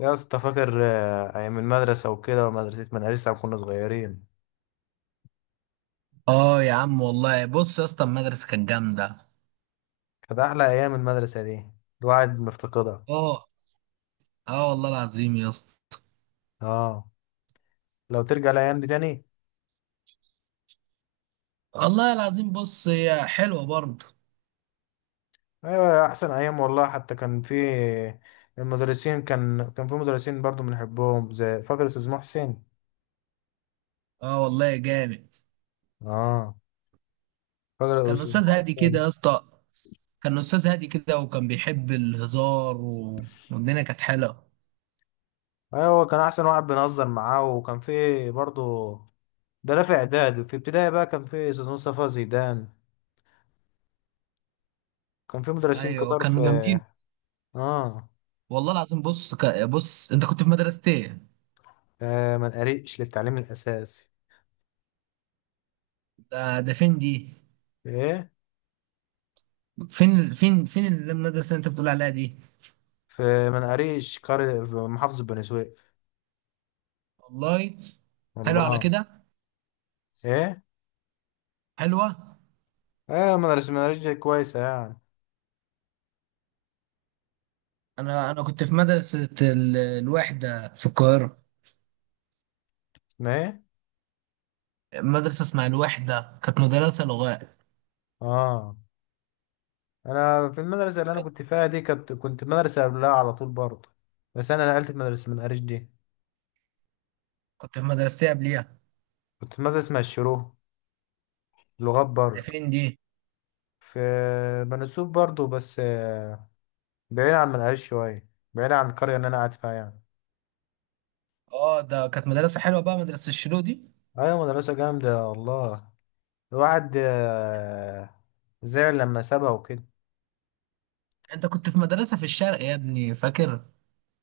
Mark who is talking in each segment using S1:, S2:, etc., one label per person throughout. S1: يا اسطى فاكر ايام المدرسه وكده، ومدرسه كنا صغيرين.
S2: اه يا عم والله، بص يا اسطى، المدرسه كانت جامده.
S1: كانت احلى ايام المدرسه دي، الواحد مفتقدها.
S2: اه. اه والله العظيم يا اسطى.
S1: اه، لو ترجع الايام دي تاني.
S2: والله العظيم، بص هي حلوه برضه.
S1: ايوه احسن ايام والله، حتى كان في المدرسين، كان في مدرسين برضو بنحبهم، زي فاكر استاذ محسن.
S2: اه والله جامد.
S1: اه، فاكر
S2: كان
S1: استاذ
S2: استاذ هادي كده
S1: محسن.
S2: يا اسطى. كان استاذ هادي كده وكان بيحب الهزار والدنيا كانت حلوه.
S1: ايوه كان احسن واحد بنهزر معاه، وكان في برضو، ده لا في اعداد، في ابتدائي بقى كان في استاذ مصطفى زيدان، كان في مدرسين
S2: ايوه
S1: كتار في.
S2: كانوا جامدين.
S1: اه
S2: والله العظيم، بص بص انت كنت في مدرسه ايه؟
S1: منقريش للتعليم الأساسي.
S2: ده فين دي؟
S1: إيه،
S2: فين المدرسه اللي انت بتقول عليها دي؟
S1: في منقريش، قرية في محافظة بني سويف.
S2: والله. حلوه على
S1: والله.
S2: كده.
S1: إيه.
S2: حلوه.
S1: مدرسة منقريش دي كويسة يعني.
S2: انا كنت في مدرسه الوحده في القاهره.
S1: اسمها إيه؟
S2: مدرسه اسمها الوحده، كانت مدرسه لغات.
S1: آه أنا في المدرسة اللي أنا
S2: كنت
S1: كنت فيها دي، كنت في مدرسة قبلها على طول برضه. بس أنا نقلت في مدرسة منقريش دي.
S2: كنت في مدرستي قبليها.
S1: كنت في مدرسة اسمها الشروق، لغات
S2: ده
S1: برضه،
S2: فين دي؟
S1: في بني سويف برضه، بس بعيد عن منقريش شوية، بعيد عن القرية اللي أنا قاعد فيها يعني.
S2: اه، ده كانت مدرسه حلوه بقى مدرسه الشلو دي.
S1: أيوة، مدرسة جامدة والله. الواحد زعل لما سابها وكده.
S2: انت كنت في مدرسه في الشرق يا ابني، فاكر؟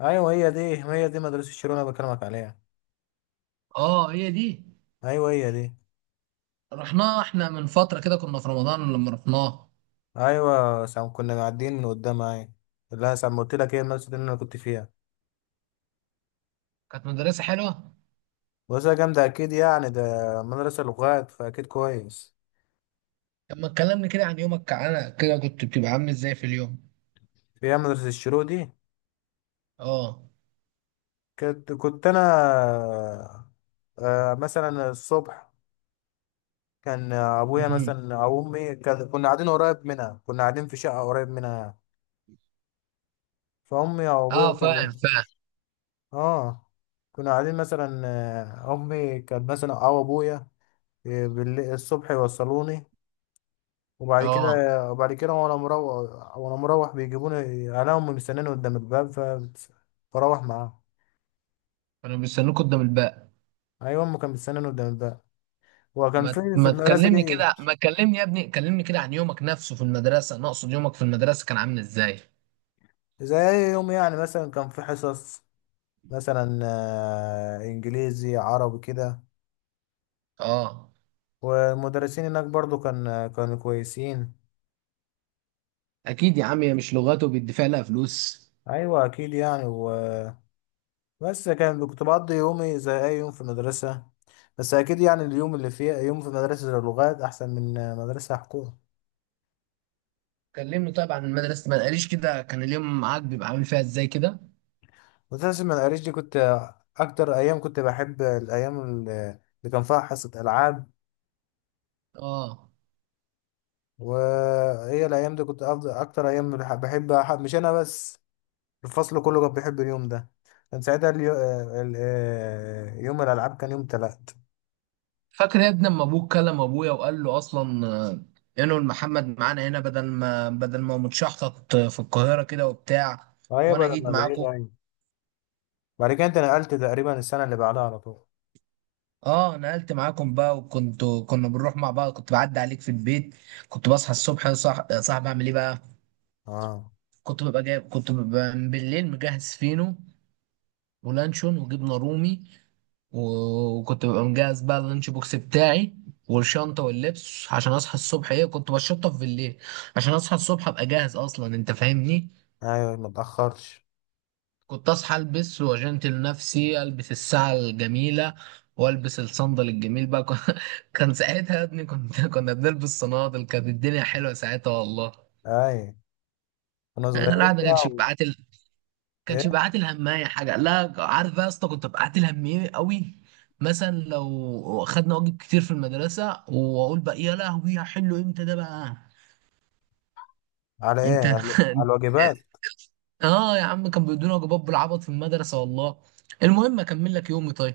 S1: ايوه هي دي، هي دي مدرسة شيرون انا بكلمك عليها.
S2: اه هي دي.
S1: ايوه هي دي.
S2: رحناها احنا من فتره كده، كنا في رمضان لما رحناها.
S1: ايوه سام، كنا معديين من قدامها، ايوه. لا سام قلت لك، هي المدرسة دي اللي انا كنت فيها.
S2: كانت مدرسه حلوه.
S1: مدرسة جامدة اكيد يعني ده، مدرسة لغات فاكيد كويس.
S2: طب ما تكلمني كده عن يومك؟ كعنا كده كنت بتبقى عامل ازاي في اليوم؟
S1: فيها مدرسة الشيرو دي.
S2: اه.
S1: كنت انا مثلا الصبح كان ابويا
S2: امم.
S1: مثلا او امي، كنا قاعدين في شقة قريب منها. فامي او ابويا
S2: اه،
S1: كان
S2: فاهم فاهم.
S1: اه كنا قاعدين مثلا، امي كانت مثلا او ابويا، الصبح يوصلوني. وبعد كده،
S2: اه.
S1: وانا مروح بيجيبوني. انا امي مستناني قدام الباب، فبروح معاهم.
S2: كانوا بيستنوك قدام الباب.
S1: ايوه امي كانت مستناني قدام الباب. وكان في
S2: ما
S1: في
S2: ما
S1: المدرسه
S2: تكلمني
S1: دي
S2: كده، ما تكلمني يا ابني، كلمني كده عن يومك نفسه في المدرسة، انا اقصد يومك في المدرسة كان عامل ازاي؟
S1: زي اي يوم يعني، مثلا كان في حصص مثلا، انجليزي عربي كده.
S2: اه،
S1: والمدرسين هناك برضو كانوا كويسين.
S2: اكيد يا عم هي مش لغاته بيدفع لها فلوس.
S1: ايوه اكيد يعني. بس كنت بقضي يومي زي أي يوم في المدرسة. بس أكيد يعني اليوم اللي فيه يوم في مدرسة اللغات أحسن من مدرسة حكومة.
S2: كلمني طيب عن المدرسة، ما قاليش كده كان اليوم معاك بيبقى عامل فيها ازاي كده.
S1: مدرسة المدارس دي، كنت أكتر أيام كنت بحب الأيام اللي كان فيها حصة ألعاب.
S2: اه.
S1: وهي الأيام دي كنت أفضل أكتر أيام بحب، مش أنا بس، الفصل كله كان بيحب اليوم ده. كان ساعتها اليو... ال- آه، يوم الألعاب كان يوم تلات.
S2: فاكر يا ابني لما ابوك كلم ابويا وقال له اصلا، انه محمد معانا هنا بدل ما متشحطط في القاهرة كده وبتاع.
S1: أيوة
S2: وانا
S1: بعد
S2: جيت
S1: ما بعيد
S2: معاكم.
S1: أيوة. بعد كده أنت نقلت تقريبا السنة اللي بعدها على طول.
S2: اه، نقلت معاكم بقى وكنت. كنا بنروح مع بعض، كنت بعدي عليك في البيت. كنت بصحى الصبح صح صاحب، اعمل ايه بقى؟
S1: أه.
S2: كنت ببقى بالليل مجهز فينو ولانشون وجبنه رومي. وكنت ببقى مجهز بقى اللانش بوكس بتاعي والشنطه واللبس عشان اصحى الصبح. ايه، كنت بشطف بالليل عشان اصحى الصبح ابقى جاهز اصلا، انت فاهمني.
S1: أيوة ما تأخرش.
S2: كنت اصحى، البس واجنتل نفسي، البس الساعه الجميله والبس الصندل الجميل بقى. كان ساعتها يا ابني، كنا بنلبس صنادل، كانت الدنيا حلوه ساعتها والله.
S1: اي، كنا
S2: انا
S1: صغيرين
S2: الواحد ما
S1: بقى
S2: كانش
S1: و...
S2: بيبعت كانش
S1: ايه؟
S2: بيبعت الهمايه حاجه، لا عارف بقى يا اسطى كنت ببعت الهمية قوي. مثلا لو خدنا واجب كتير في المدرسه واقول بقى يا لهوي هحله امتى ده بقى. انت
S1: على الواجبات.
S2: اه يا عم، كان بيدونا واجبات بالعبط في المدرسه والله. المهم اكمل لك يومي طيب.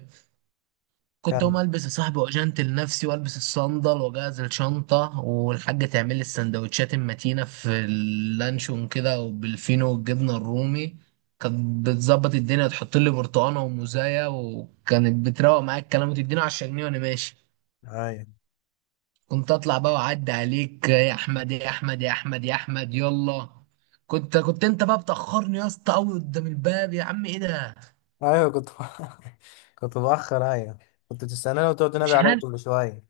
S2: كنت اقوم
S1: كامل.
S2: البس يا صاحبي واجنتل لنفسي والبس الصندل واجهز الشنطه، والحاجه تعمل لي السندوتشات المتينه في اللانشون كده وبالفينو والجبنه الرومي. كانت بتظبط الدنيا، تحط لي برتقانه وموزايه، وكانت بتروق معايا الكلام وتديني 10 جنيه وانا ماشي.
S1: اي.
S2: كنت اطلع بقى واعدي عليك، يا احمد يا احمد يا احمد يا احمد يلا. كنت انت بقى بتاخرني يا اسطى قوي قدام الباب، يا عم ايه ده؟
S1: ايوه كنت بأخر، ايوه. كنت تستناني وتقعد تنادي
S2: مش
S1: عليا
S2: عارف.
S1: كل شويه.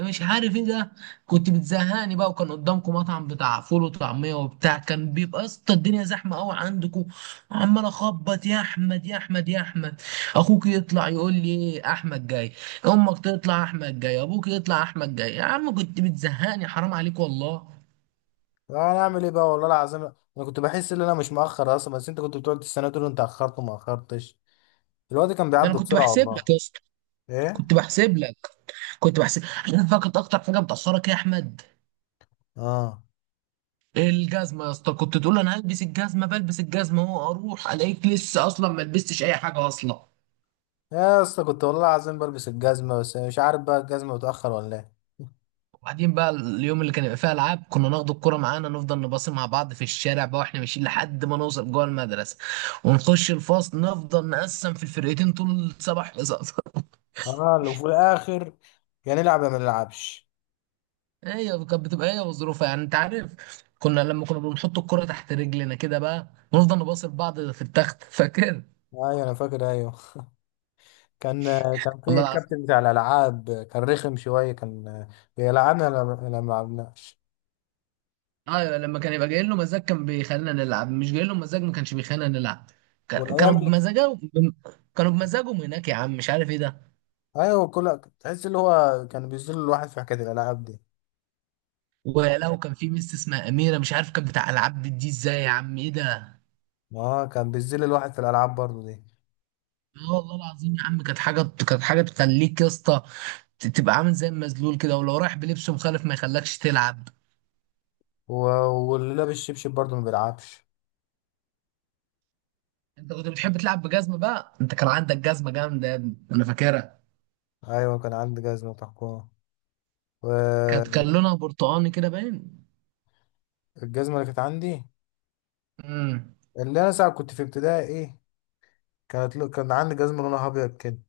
S2: مش عارف ايه ده. كنت بتزهقني بقى، وكان قدامكم مطعم بتاع فول وطعميه وبتاع، كان بيبقى يا اسطى الدنيا زحمه قوي عندكم. عمال اخبط، يا احمد يا احمد يا احمد. اخوك يطلع يقول لي ايه، احمد جاي. امك تطلع احمد جاي، ابوك يطلع احمد جاي. يا عم كنت بتزهقني، حرام عليك والله.
S1: انا اعمل ايه بقى، والله العظيم انا كنت بحس ان انا مش مأخر اصلا، بس انت كنت بتقعد تستناني تقول انت اخرت، وما اخرتش. الوقت كان
S2: ده انا
S1: بيعدي
S2: كنت
S1: بسرعه
S2: بحسب
S1: والله.
S2: لك يا اسطى.
S1: ايه؟
S2: كنت بحسب لك. كنت بحسب. عارف بقى كانت اكتر حاجه بتاخرك إيه يا احمد؟
S1: اه
S2: الجزمه يا اسطى. كنت تقول انا هلبس الجزمه، بلبس الجزمه، هو اروح الاقيك لسه اصلا ما لبستش اي حاجه اصلا.
S1: يا اسطى، كنت والله العظيم بلبس الجزمه، بس مش عارف بقى الجزمه متأخر ولا ايه.
S2: وبعدين بقى اليوم اللي كان يبقى فيه العاب، كنا ناخد الكرة معانا، نفضل نباصي مع بعض في الشارع بقى واحنا ماشيين لحد ما نوصل جوه المدرسة. ونخش الفصل، نفضل نقسم في الفرقتين طول سبع حصص.
S1: اه، لو في الاخر يا نلعب يا ما نلعبش.
S2: هي كانت بتبقى هي وظروفها، يعني انت عارف. لما كنا بنحط الكرة تحت رجلنا كده بقى، ونفضل نباصي لبعض في التخت. فاكر؟
S1: ايوه انا فاكر، ايوه. كان كان في
S2: والله العظيم.
S1: الكابتن بتاع الالعاب كان رخم شويه، كان بيلعبنا لما ما لعبناش.
S2: ايوه، لما كان يبقى جاي له مزاج كان بيخلينا نلعب، مش جاي له مزاج ما كانش بيخلينا نلعب. كانوا
S1: والايام اللي،
S2: بمزاجهم. كانوا بمزاجهم هناك يا عم، مش عارف ايه ده.
S1: ايوه، كل تحس اللي هو كان بيذل الواحد في حكايه الالعاب دي.
S2: ولو كان في ميس اسمها اميره، مش عارف كانت بتاع العاب دي ازاي يا عم ايه ده.
S1: اه كان بيذل الواحد في الالعاب برضه دي.
S2: اه والله العظيم يا عم، كانت حاجه. كانت حاجه تخليك يا اسطى تبقى عامل زي المزلول كده، ولو رايح بلبس مخالف ما يخلكش تلعب.
S1: و... واللي لابس شبشب برضه ما بيلعبش.
S2: انت كنت بتحب تلعب بجزمه بقى، انت كان عندك جزمه جامده يا ابني، انا فاكرها.
S1: ايوه كان عندي جزمه تحكم. والجزمه
S2: كان لونها برتقاني كده باين.
S1: اللي كانت عندي،
S2: امم.
S1: اللي انا ساعه كنت في ابتدائي، ايه، كانت كان عندي جزمه لونها ابيض كده،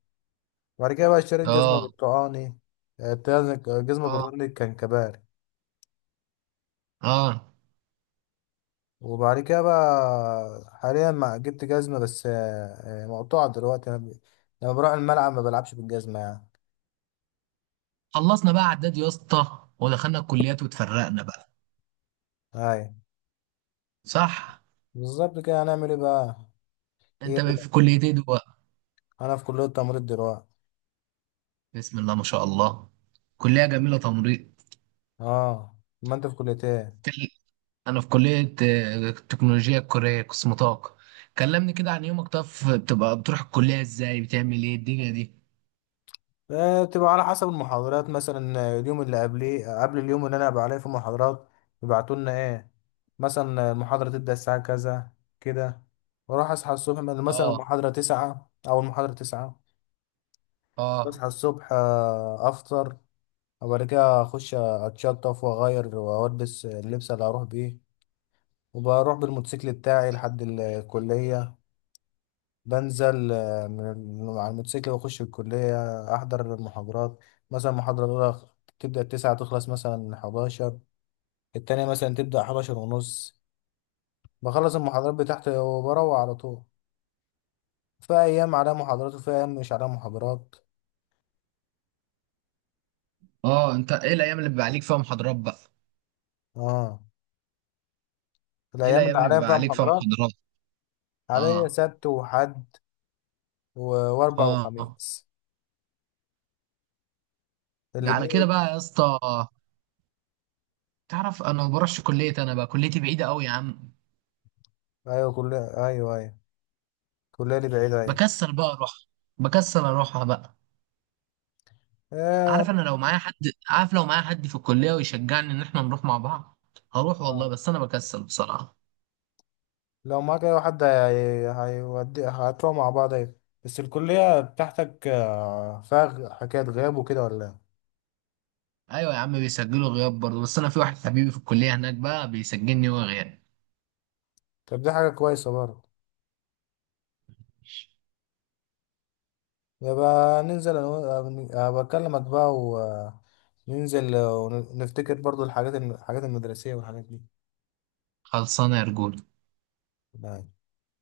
S1: وبعد كده بقى اشتريت جزمه
S2: اه.
S1: برتقاني. آه، الجزمه
S2: اه.
S1: البرتقاني كان كبار.
S2: اه.
S1: وبعد كده بقى حاليا ما جبت جزمة، بس مقطوعة دلوقتي. لما بروح الملعب ما بلعبش بالجزمة يعني.
S2: خلصنا بقى اعداد يا اسطى، ودخلنا الكليات واتفرقنا بقى.
S1: هاي.
S2: صح.
S1: بالظبط كده، هنعمل ايه بقى. هي
S2: انت
S1: دي.
S2: بقى في كليه ايه دلوقتي؟
S1: انا في كلية تمريض دلوقتي.
S2: بسم الله ما شاء الله، كليه جميله تمريض.
S1: اه ما انت في كلية ايه؟
S2: كل- انا في كلية، التكنولوجيا الكورية قسم طاقة. كلمني كده عن يومك، طب بتبقى بتروح الكلية ازاي؟ بتعمل ايه الدنيا دي؟
S1: بتبقى على حسب المحاضرات. مثلا اليوم اللي قبليه، قبل اليوم اللي انا هبقى عليه في محاضرات، يبعتوا لنا ايه، مثلا المحاضرة تبدأ الساعة كذا كده. واروح اصحى الصبح، مثلا
S2: اه.
S1: المحاضرة 9 او المحاضرة 9.
S2: اه.
S1: اصحى الصبح، افطر، وبعد كده اخش اتشطف واغير والبس اللبس اللي هروح بيه، وبروح بالموتوسيكل بتاعي لحد الكلية. بنزل من على الموتوسيكل واخش الكلية، احضر المحاضرات. مثلا المحاضرة الاولى تبدأ ال 9 تخلص مثلا 11، التانية مثلا تبدأ 11:30. بخلص المحاضرات بتاعتي وبروح على طول. في ايام عليها محاضرات، وفي ايام مش عليها محاضرات.
S2: اه. انت ايه الايام اللي بيبقى عليك فيها محاضرات بقى؟
S1: اه.
S2: ايه
S1: الايام
S2: الايام
S1: اللي
S2: اللي
S1: عليها
S2: بيبقى
S1: فيها
S2: عليك فيها
S1: محاضرات،
S2: محاضرات؟
S1: عليا
S2: اه.
S1: سبت وحد، و- واربع
S2: اه. آه.
S1: وخميس،
S2: ده على
S1: الاتنين.
S2: كده بقى يا اسطى. تعرف انا ما بروحش كلية، انا بقى كليتي بعيدة قوي يا عم.
S1: ايوه، كلية، ايوه ايوه. كلية دي بعيدة، ايوه.
S2: بكسل بقى اروح. بكسل اروحها بقى.
S1: آه.
S2: عارف انا لو معايا حد. عارف لو معايا حد في الكلية ويشجعني ان احنا نروح مع بعض، هروح والله،
S1: اه
S2: بس انا بكسل بصراحة.
S1: لو معاك اي حد، هيودي هتروح مع بعض، ايوه. بس الكلية بتاعتك فيها حكاية غياب وكده ولا إيه؟
S2: ايوه يا عم، بيسجلوا غياب برضه، بس انا في واحد حبيبي في الكليه هناك بقى بيسجلني وهو غياب.
S1: طب دي حاجة كويسة برضه. يبقى ننزل انا أبقى اكلمك بقى، وننزل ونفتكر برضه الحاجات الحاجات المدرسية والحاجات
S2: خلصانه يا رجولة.
S1: دي